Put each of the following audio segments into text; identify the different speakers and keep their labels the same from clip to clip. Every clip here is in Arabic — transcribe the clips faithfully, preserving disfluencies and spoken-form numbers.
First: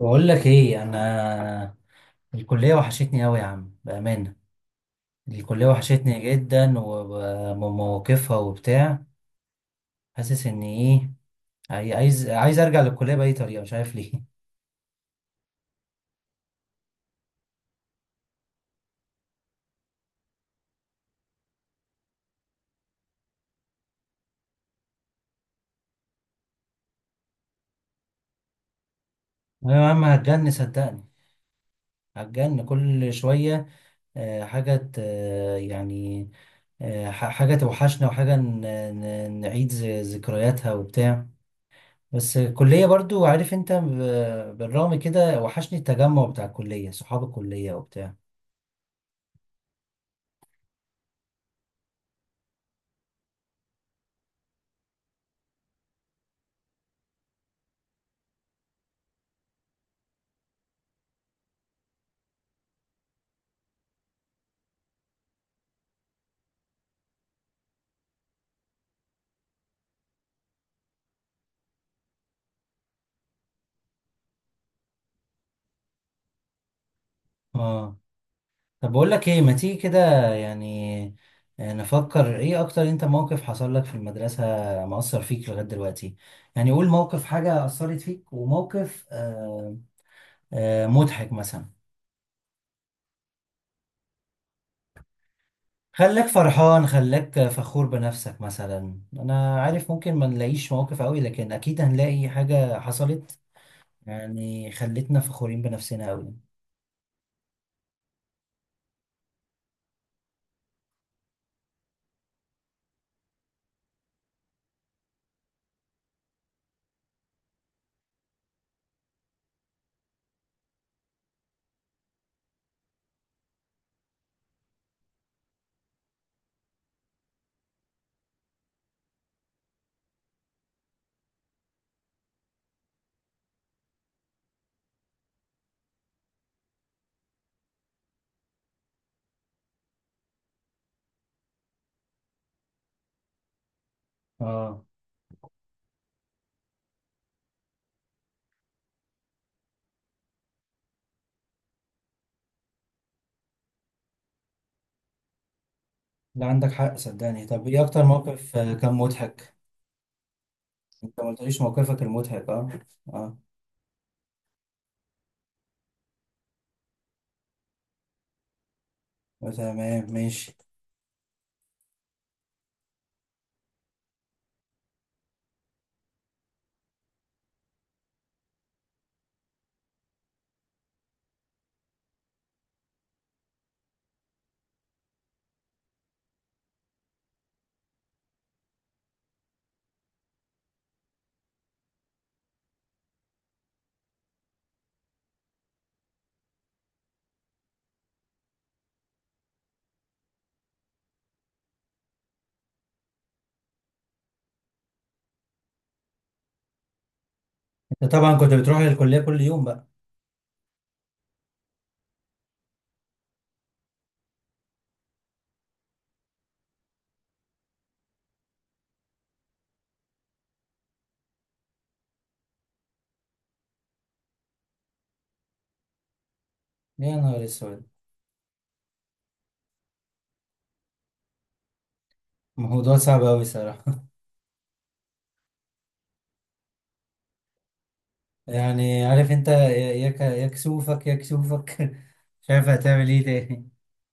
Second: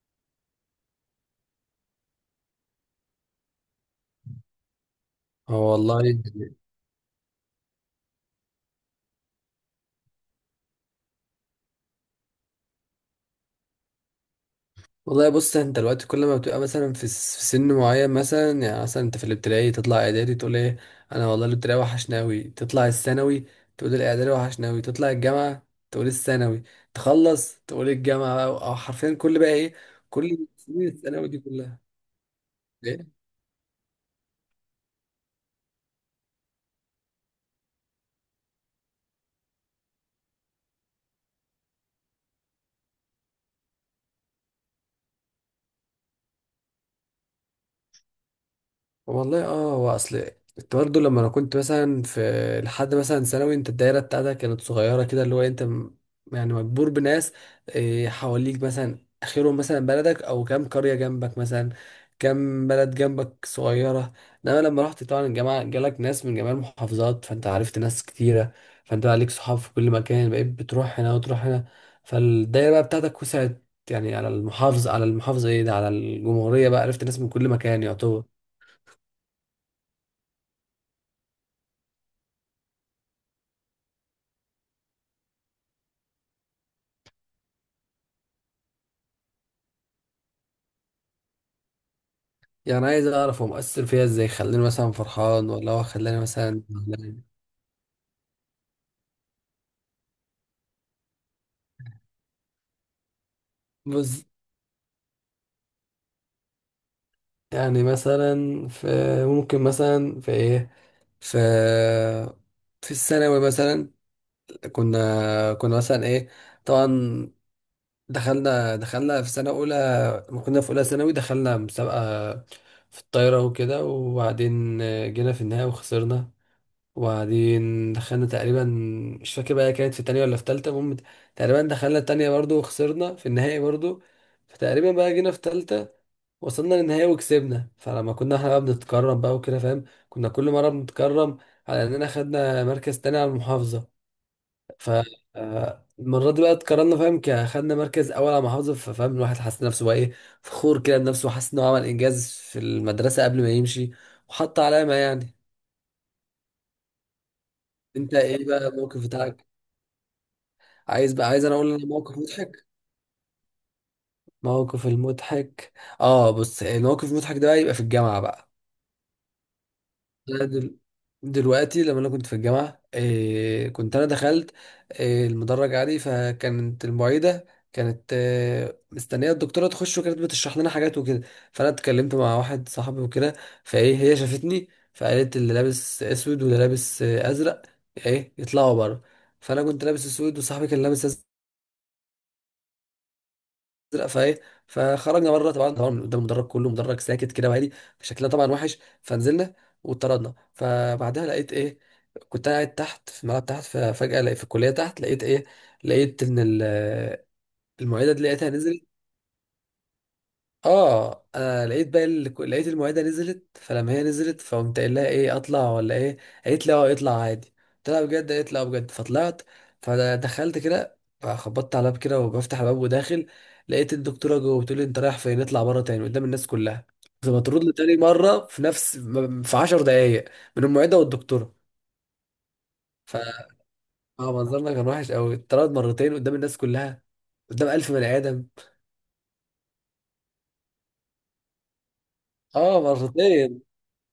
Speaker 1: بقول لك ايه انا. الكليه وحشتني قوي يا عم بامانه.
Speaker 2: هو
Speaker 1: الكليه
Speaker 2: والله.
Speaker 1: وحشتني جدا ومواقفها وبتاع. حاسس ان ايه، عاي- عايز عايز ارجع للكليه باي طريقه، مش عارف ليه.
Speaker 2: والله بص، انت دلوقتي كل ما بتبقى مثلا في س- في سن معين، مثلا يعني مثلا انت في الابتدائي تطلع اعدادي تقول ايه؟ انا والله الابتدائي وحشني اوي، تطلع الثانوي تقول الاعدادي وحشني اوي، تطلع الجامعه تقول الثانوي، تخلص تقول الجامعه بقى، او حرفيا كل بقى
Speaker 1: ايوه
Speaker 2: ايه،
Speaker 1: يا عم
Speaker 2: كل
Speaker 1: هتجن
Speaker 2: سنين
Speaker 1: صدقني،
Speaker 2: الثانوي دي كلها.
Speaker 1: هتجن
Speaker 2: إيه؟
Speaker 1: كل شويه. آه، حاجه ت- آه، يعني، آه، ح- حاجه توحشنا، وحاجه ن- ن- نعيد ذ- ذكرياتها وبتاع. بس الكليه برضو عارف انت، ب- بالرغم كده وحشني التجمع بتاع الكليه، صحاب الكليه وبتاع.
Speaker 2: والله اه، هو اصل كنت برضه لما انا كنت مثلا في، لحد مثلا ثانوي، انت الدايره بتاعتك كانت صغيره كده، اللي هو انت م- يعني مجبور بناس آه، حواليك، مثلا اخرهم مثلا بلدك او كام قريه جنبك، مثلا كام بلد جنبك صغيره. انما لما رحت طبعا الجامعه، جالك ناس من جميع المحافظات، فانت عرفت ناس كتيره، فانت بقى ليك صحاب في كل مكان، بقيت بتروح هنا وتروح هنا، فالدايره بقى بتاعتك وسعت، يعني على المحافظه، على المحافظه ايه ده، على الجمهوريه بقى، عرفت ناس من كل مكان
Speaker 1: اه
Speaker 2: يعتبر.
Speaker 1: طب بقول لك ايه، ما تيجي كده يعني، آه، نفكر ايه اكتر. انت موقف حصل لك في المدرسة مأثر فيك لغاية دلوقتي، يعني قول موقف، حاجة أثرت فيك، وموقف آه آه مضحك مثلا.
Speaker 2: يعني عايز اعرف هو مؤثر فيها ازاي، خلاني مثلا فرحان ولا هو خلاني
Speaker 1: خلاك
Speaker 2: مثلا
Speaker 1: فرحان،
Speaker 2: زعلان.
Speaker 1: خلاك فخور بنفسك مثلا، انا عارف ممكن ما نلاقيش مواقف قوي، لكن اكيد هنلاقي حاجة حصلت
Speaker 2: بص،
Speaker 1: يعني خلتنا فخورين بنفسنا قوي.
Speaker 2: يعني مثلا في، ممكن مثلا في ايه، في في الثانوي مثلا، كنا كنا مثلا ايه، طبعا دخلنا دخلنا في سنة أولى، ما كنا في أولى ثانوي، دخلنا مسابقة في الطايرة وكده، وبعدين جينا في النهاية وخسرنا، وبعدين دخلنا تقريبا، مش فاكر بقى كانت في تانية ولا في تالتة، المهم تقريبا دخلنا التانية برضو وخسرنا في النهائي برضو، فتقريبا بقى جينا في تالتة وصلنا للنهائي وكسبنا. فلما كنا احنا بقى بنتكرم بقى وكده، فاهم، كنا كل مرة بنتكرم على اننا خدنا مركز تاني على المحافظة.
Speaker 1: اه.
Speaker 2: ف آه، المرة دي بقى اتكرمنا، فاهم، ك- خدنا مركز أول على المحافظة. ففاهم الواحد حس نفسه بقى إيه، فخور كده بنفسه، وحس إنه عمل إنجاز في المدرسة قبل ما يمشي، وحط علامة يعني.
Speaker 1: لا عندك حق صدقني. طب ايه اكتر
Speaker 2: أنت إيه
Speaker 1: موقف
Speaker 2: بقى
Speaker 1: آه، كان
Speaker 2: الموقف بتاعك؟
Speaker 1: مضحك؟
Speaker 2: عايز
Speaker 1: انت ما
Speaker 2: بقى عايز انا
Speaker 1: قلتليش
Speaker 2: اقول لك
Speaker 1: موقفك
Speaker 2: موقف
Speaker 1: المضحك.
Speaker 2: مضحك.
Speaker 1: اه. اه
Speaker 2: موقف المضحك، اه بص، الموقف المضحك ده بقى يبقى في الجامعه بقى.
Speaker 1: تمام
Speaker 2: أنا
Speaker 1: ماشي.
Speaker 2: دل... دلوقتي لما انا كنت في الجامعه إيه، كنت انا دخلت إيه المدرج عادي، فكانت المعيده كانت إيه مستنيه الدكتوره تخش، وكانت بتشرح لنا حاجات وكده. فانا اتكلمت مع واحد صاحبي وكده، فايه هي شافتني، فقالت اللي لابس اسود واللي لابس آه، ازرق ايه يطلعوا بره. فانا كنت لابس اسود، وصاحبي كان لابس ازرق، ازرق فايه فخرجنا بره. طبعا طبعا قدام المدرج كله، مدرج ساكت كده وهادي، شكلنا طبعا وحش، فنزلنا واتطردنا. فبعدها لقيت ايه، كنت أنا قاعد تحت في الملعب تحت، ففجأة لقيت في الكلية تحت لقيت ايه، لقيت ان ال- المعيدة
Speaker 1: انت
Speaker 2: دي
Speaker 1: طبعا
Speaker 2: لقيتها
Speaker 1: كنت بتروح
Speaker 2: نزلت.
Speaker 1: للكلية كل يوم بقى.
Speaker 2: اه انا لقيت بقى ال... لقيت المعده نزلت، فلما هي نزلت فقمت قايل لها ايه اطلع ولا ايه، قالت لي اه اطلع عادي، قلت لها بجد، قالت لي اه بجد، فطلعت، فدخلت كده خبطت على الباب كده وبفتح الباب وداخل، لقيت الدكتوره جوه بتقول لي انت رايح فين، اطلع بره تاني قدام الناس كلها.
Speaker 1: يا
Speaker 2: فما
Speaker 1: نهار
Speaker 2: ترد لي
Speaker 1: اسود.
Speaker 2: تاني مره في نفس م- في عشر دقائق من المعده والدكتوره.
Speaker 1: موضوع
Speaker 2: ف
Speaker 1: صعب أوي صراحة.
Speaker 2: اه منظرنا كان وحش قوي، اتطرد مرتين قدام الناس كلها، قدام ألف بني ادم.
Speaker 1: يعني عارف انت يا، يا ك- يا كسوفك، يا كسوفك. مش عارف
Speaker 2: اه
Speaker 1: هتعمل ايه
Speaker 2: مرتين،
Speaker 1: تاني.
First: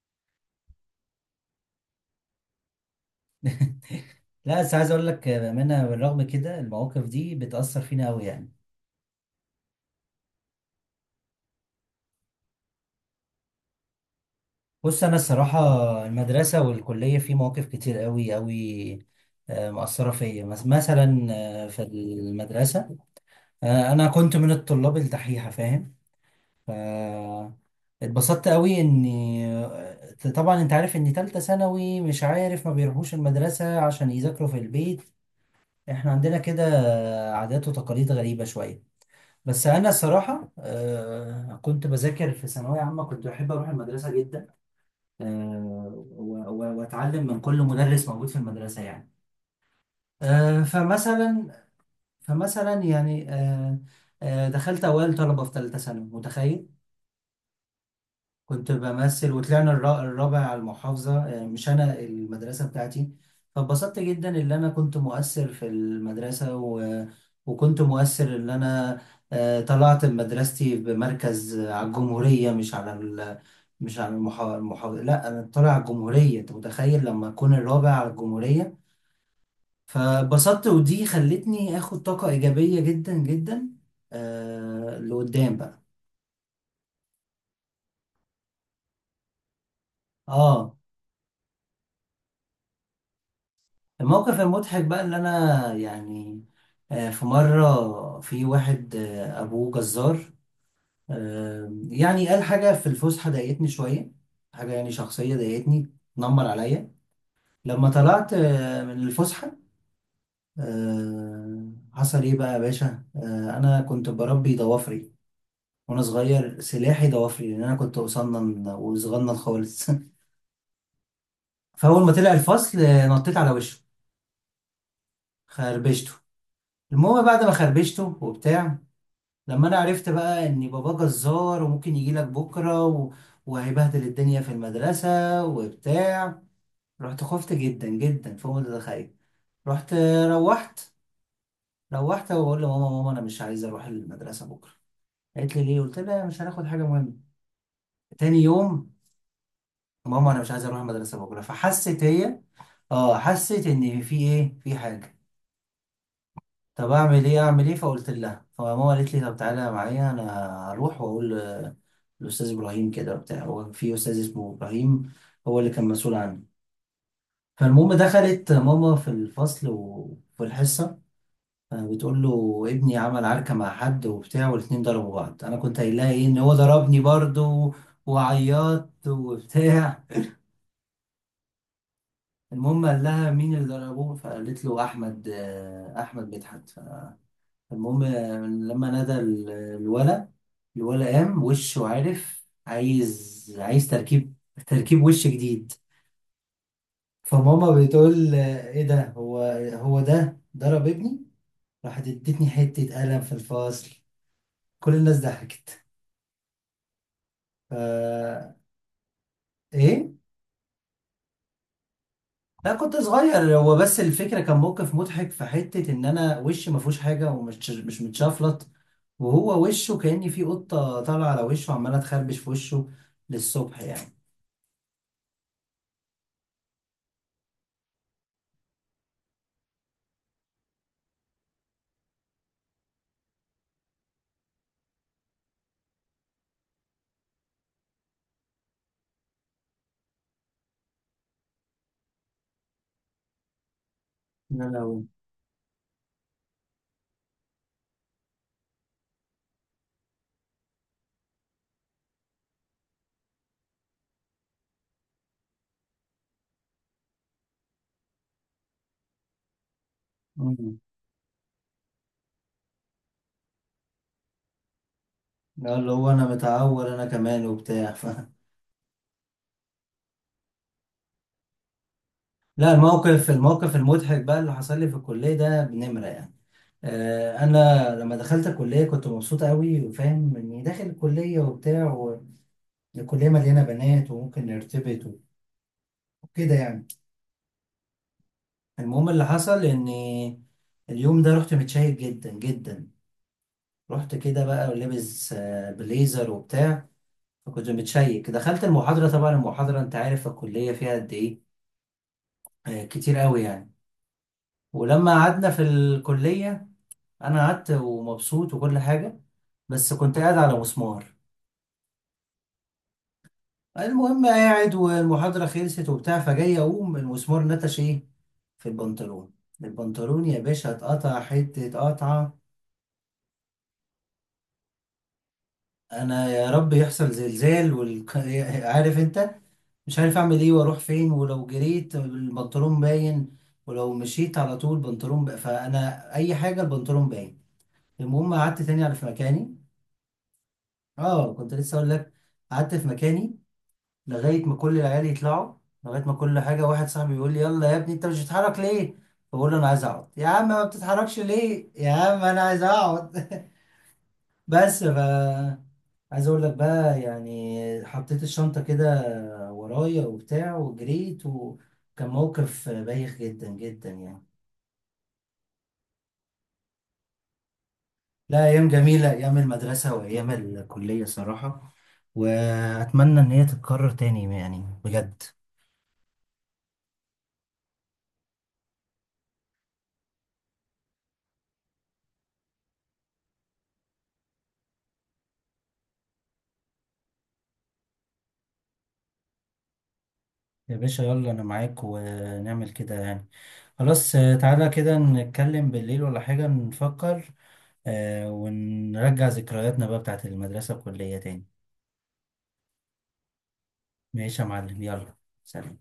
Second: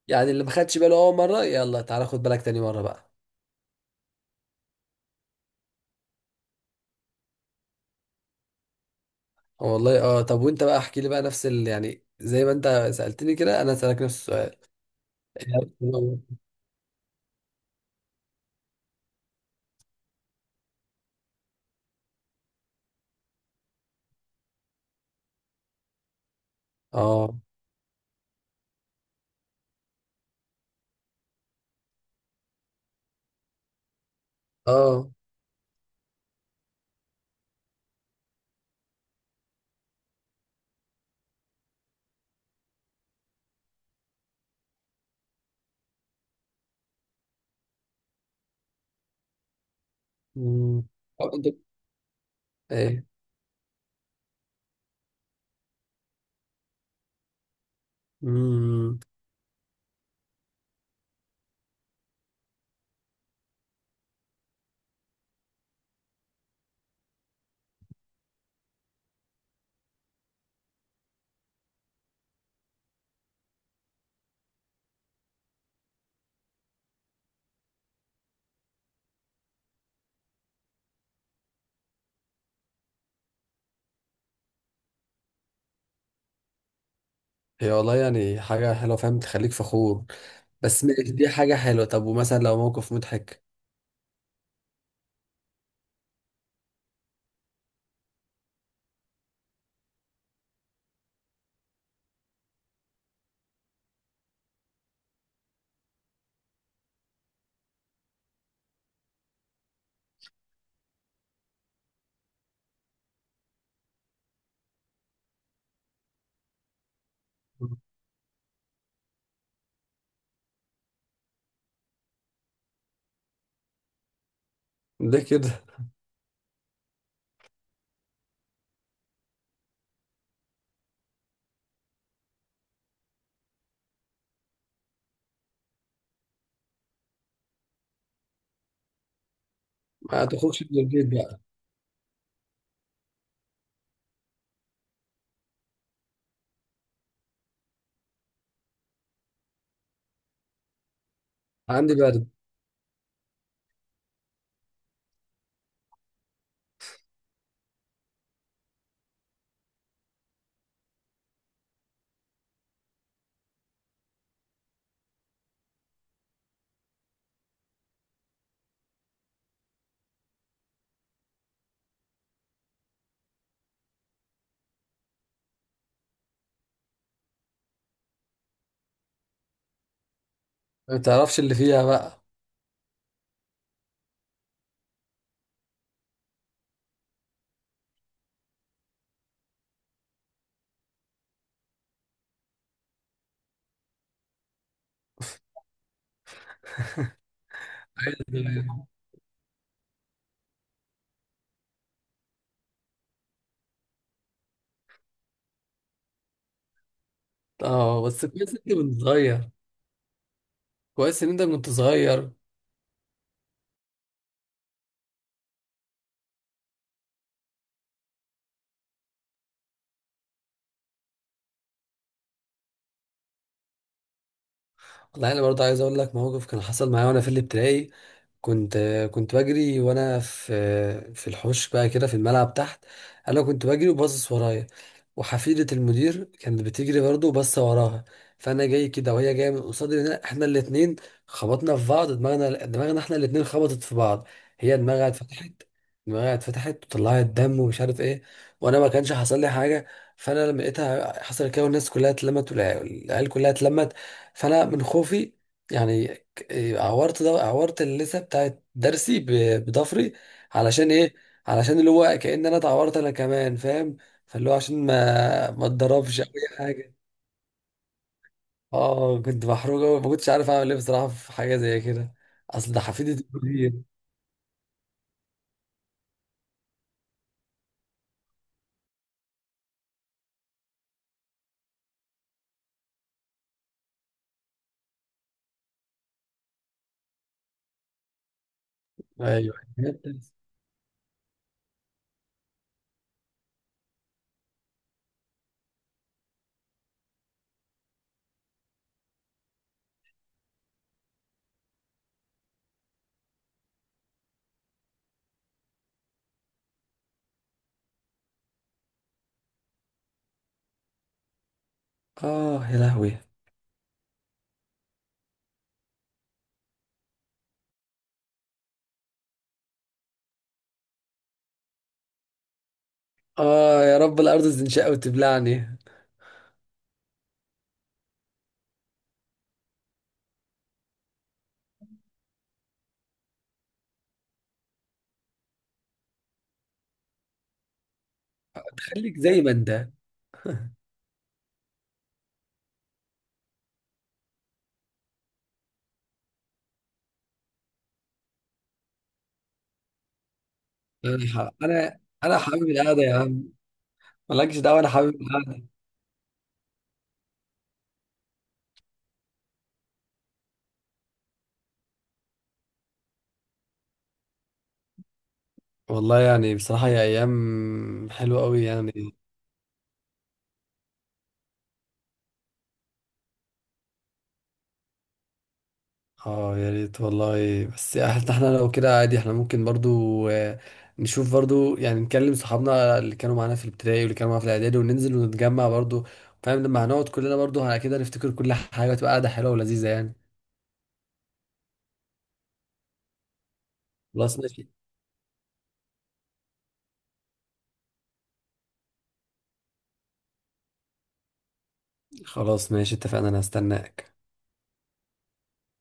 Speaker 2: يعني اللي ما خدش باله اول مره، يلا تعالى خد بالك تاني مره بقى.
Speaker 1: لا بس عايز اقول لك بأمانة، بالرغم كده المواقف دي بتأثر فينا أوي يعني.
Speaker 2: آه والله اه، طب وانت بقى احكي لي بقى نفس ال... يعني زي ما انت سالتني كده، انا اسالك نفس السؤال.
Speaker 1: بص أنا الصراحة، المدرسة والكلية في مواقف كتير أوي أوي آه، مأثرة فيا. مس- مثلا آه، في المدرسة، آه، أنا كنت من الطلاب الدحيحة فاهم. ف
Speaker 2: اه،
Speaker 1: اتبسطت قوي اني، آه، طبعا انت عارف ان تالتة ثانوي مش عارف ما بيروحوش المدرسة عشان يذاكروا في البيت.
Speaker 2: اه،
Speaker 1: احنا عندنا كده عادات وتقاليد غريبة شوية. بس انا الصراحة آه، كنت بذاكر في ثانوية عامة، كنت بحب اروح المدرسة جدا، آه، و- و- واتعلم من كل مدرس موجود في المدرسة يعني. آه،
Speaker 2: امم آه، انت
Speaker 1: فمثلا فمثلا
Speaker 2: ايه،
Speaker 1: يعني آه، آه، دخلت اوائل طلبة في تالتة ثانوي متخيل. كنت
Speaker 2: امم
Speaker 1: بمثل وطلعنا الرا- الرابع على المحافظة، يعني مش أنا، المدرسة بتاعتي. فاتبسطت جدا إن أنا كنت مؤثر في المدرسة و... وكنت مؤثر إن أنا آه، طلعت مدرستي بمركز على الجمهورية، مش على ال... مش على المحا... المحافظة، لا أنا طالع على الجمهورية. أنت متخيل لما أكون الرابع على الجمهورية؟ فبسطت ودي خلتني آخد طاقة إيجابية جدا جدا آه لقدام بقى.
Speaker 2: هي والله يعني حاجه حلوه، فاهم، تخليك فخور.
Speaker 1: اه.
Speaker 2: بس ماشي، دي حاجه حلوه. طب ومثلا لو موقف مضحك؟
Speaker 1: الموقف المضحك بقى اللي انا يعني، آه، في مرة في واحد آه، ابوه جزار، آه، يعني قال حاجة في الفسحة ضايقتني شوية، حاجة يعني شخصية ضايقتني، نمر عليا. لما طلعت آه، من الفسحة، آه، حصل ايه بقى يا باشا، آه، انا كنت بربي ضوافري وانا صغير، سلاحي ضوافري لان انا كنت قصنن وصغنن خالص. فاول ما طلع الفصل، آه، نطيت على وشه،
Speaker 2: ليه كده؟
Speaker 1: خربشته. المهم بعد ما خربشته وبتاع، لما انا عرفت بقى ان بابا جزار وممكن يجي لك بكره و... وهيبهدل الدنيا في المدرسه وبتاع، رحت خفت جدا جدا فوق ما تتخيل. رحت
Speaker 2: ما تخرجش
Speaker 1: روحت
Speaker 2: من البيت بقى.
Speaker 1: روحت وبقول لماما: ماما انا مش عايز اروح المدرسه بكره. قالت لي ليه؟ قلت لها مش هناخد حاجه مهمه. تاني يوم: ماما انا مش عايز اروح المدرسه بكره.
Speaker 2: عندي
Speaker 1: فحست
Speaker 2: برد.
Speaker 1: هي، اه، حست ان في ايه، في حاجه. طب اعمل ايه اعمل ايه؟ فقلت لها، فماما قالت لي طب تعالى معايا انا، هروح واقول ل- للاستاذ ابراهيم كده وبتاع. هو في استاذ اسمه ابراهيم، هو اللي كان مسؤول عني. فالمهم دخلت ماما في الفصل وفي الحصه، آه، بتقول له ابني عمل عركه مع حد وبتاع، والاتنين ضربوا بعض. انا كنت قايل لها ايه، ان هو ضربني برضه وعيطت وبتاع.
Speaker 2: ما تعرفش اللي فيها بقى.
Speaker 1: المهم قال لها مين اللي ضربه؟ فقالت له احمد، آه، احمد مدحت. المهم آه، لما نادى ال- الولا، الولا قام وشه عارف عايز، عايز تركيب، تركيب وش جديد. فماما بتقول
Speaker 2: عادي.
Speaker 1: آه، ايه
Speaker 2: يعني.
Speaker 1: ده، هو هو ده ضرب ابني؟ راحت ادتني حتة قلم في الفصل. كل الناس ضحكت.
Speaker 2: اه بس
Speaker 1: ف
Speaker 2: كويس ان انت كنت صغير.
Speaker 1: ايه
Speaker 2: كويس ان انت كنت صغير
Speaker 1: لا كنت صغير، هو بس الفكرة كان موقف مضحك في حتة ان انا وشي ما فيهوش حاجة ومش مش متشفلط، وهو وشه كأني في قطة طالعة على وشه وعمالة تخربش في وشه للصبح يعني.
Speaker 2: والله انا برضه عايز اقول لك موقف كان حصل معايا وانا في الابتدائي. كنت كنت بجري وانا في في الحوش بقى كده، في الملعب تحت. انا كنت بجري وباصص ورايا، وحفيدة المدير كانت بتجري برضه وباصه وراها، فانا جاي كده وهي جايه من قصادي، هنا احنا الاتنين خبطنا في بعض، دماغنا دماغنا احنا الاتنين خبطت في بعض.
Speaker 1: يا
Speaker 2: هي
Speaker 1: لهوي.
Speaker 2: دماغها اتفتحت، دماغها اتفتحت وطلعت دم ومش عارف ايه، وانا ما كانش حصل لي حاجه. فانا لما لقيتها حصل كده والناس كلها اتلمت، والعيال العيال كلها اتلمت، فانا من خوفي يعني، ك- إيه، عورت، ده عورت اللثه بتاعت درسي ب- بضفري.
Speaker 1: مم.
Speaker 2: علشان ايه؟ علشان اللي هو كأن انا اتعورت انا كمان، فاهم، فاللي هو عشان ما ما
Speaker 1: لا اللي هو
Speaker 2: اتضربش
Speaker 1: انا
Speaker 2: او اي
Speaker 1: متعور
Speaker 2: حاجه.
Speaker 1: انا كمان وبتاع ف...
Speaker 2: اه كنت محروق قوي، ما كنتش عارف اعمل ايه بصراحه في حاجه زي كده،
Speaker 1: لا
Speaker 2: اصل ده حفيدة
Speaker 1: الموقف، الموقف
Speaker 2: الكليه.
Speaker 1: المضحك بقى اللي حصل لي في الكليه ده بنمره يعني. آه، انا لما دخلت الكليه كنت مبسوط قوي وفاهم اني داخل الكليه وبتاع، والكليه مليانه بنات وممكن نرتبط وكده يعني. المهم اللي
Speaker 2: ايوه.
Speaker 1: حصل اني اليوم ده رحت متشيك جدا جدا، رحت كده بقى ولابس آه، بليزر وبتاع. فكنت متشيك دخلت المحاضره، طبعا المحاضره انت عارف الكليه فيها قد ايه، آه، كتير قوي يعني. ولما قعدنا في الكلية أنا قعدت ومبسوط وكل حاجة، بس كنت قاعد على مسمار.
Speaker 2: اه يا لهوي.
Speaker 1: المهم قاعد والمحاضرة خلصت وبتاع، فجاي أقوم المسمار نتش إيه في البنطلون. البنطلون يا باشا اتقطع حتة قطعة.
Speaker 2: اه يا رب الارض تنشق وتبلعني.
Speaker 1: أنا يا رب يحصل زلزال وال... عارف أنت، مش عارف أعمل إيه وأروح فين، ولو جريت البنطلون باين، ولو مشيت على طول بنطلون ب... فأنا أي حاجة البنطلون باين. المهم قعدت تاني على في
Speaker 2: خليك زي ما
Speaker 1: مكاني.
Speaker 2: انت.
Speaker 1: اه كنت لسه اقول لك، قعدت في مكاني لغايه ما كل العيال يطلعوا، لغايه ما كل حاجه، واحد صاحبي يقول لي يلا يا ابني انت مش بتتحرك ليه؟ بقول له انا عايز اقعد يا عم، ما بتتحركش
Speaker 2: يعني ح-
Speaker 1: ليه يا
Speaker 2: انا
Speaker 1: عم،
Speaker 2: انا
Speaker 1: انا عايز
Speaker 2: حابب القعده يا عم،
Speaker 1: اقعد.
Speaker 2: مالكش دعوه
Speaker 1: بس ف
Speaker 2: انا حابب القعده.
Speaker 1: عايز اقول لك بقى يعني، حطيت الشنطه كده ورايا وبتاع وجريت، وكان موقف بايخ جدا جدا يعني.
Speaker 2: والله يعني بصراحة هي أيام حلوة
Speaker 1: لا
Speaker 2: أوي
Speaker 1: ايام جميله،
Speaker 2: يعني.
Speaker 1: ايام المدرسه وايام الكليه صراحه، واتمنى ان هي تتكرر تاني يعني بجد.
Speaker 2: اه يا ريت والله. بس احنا إحنا لو كده عادي، احنا ممكن برضو آه، نشوف برضو يعني، نكلم صحابنا اللي كانوا معانا في الابتدائي واللي كانوا معانا في الإعدادي وننزل ونتجمع برضو، فاهم، لما هنقعد كلنا برضو على كده نفتكر كل حاجة، تبقى قاعدة حلوة ولذيذة يعني.
Speaker 1: يا باشا يلا انا معاك ونعمل كده يعني، خلاص آه،
Speaker 2: خلاص
Speaker 1: تعالى
Speaker 2: ماشي.
Speaker 1: كده نتكلم بالليل ولا حاجة نفكر، آه، ونرجع ذكرياتنا بقى بتاعت المدرسة والكلية تاني.
Speaker 2: خلاص ماشي اتفقنا، أنا هستناك.
Speaker 1: ماشي يا معلم، يلا، سلام.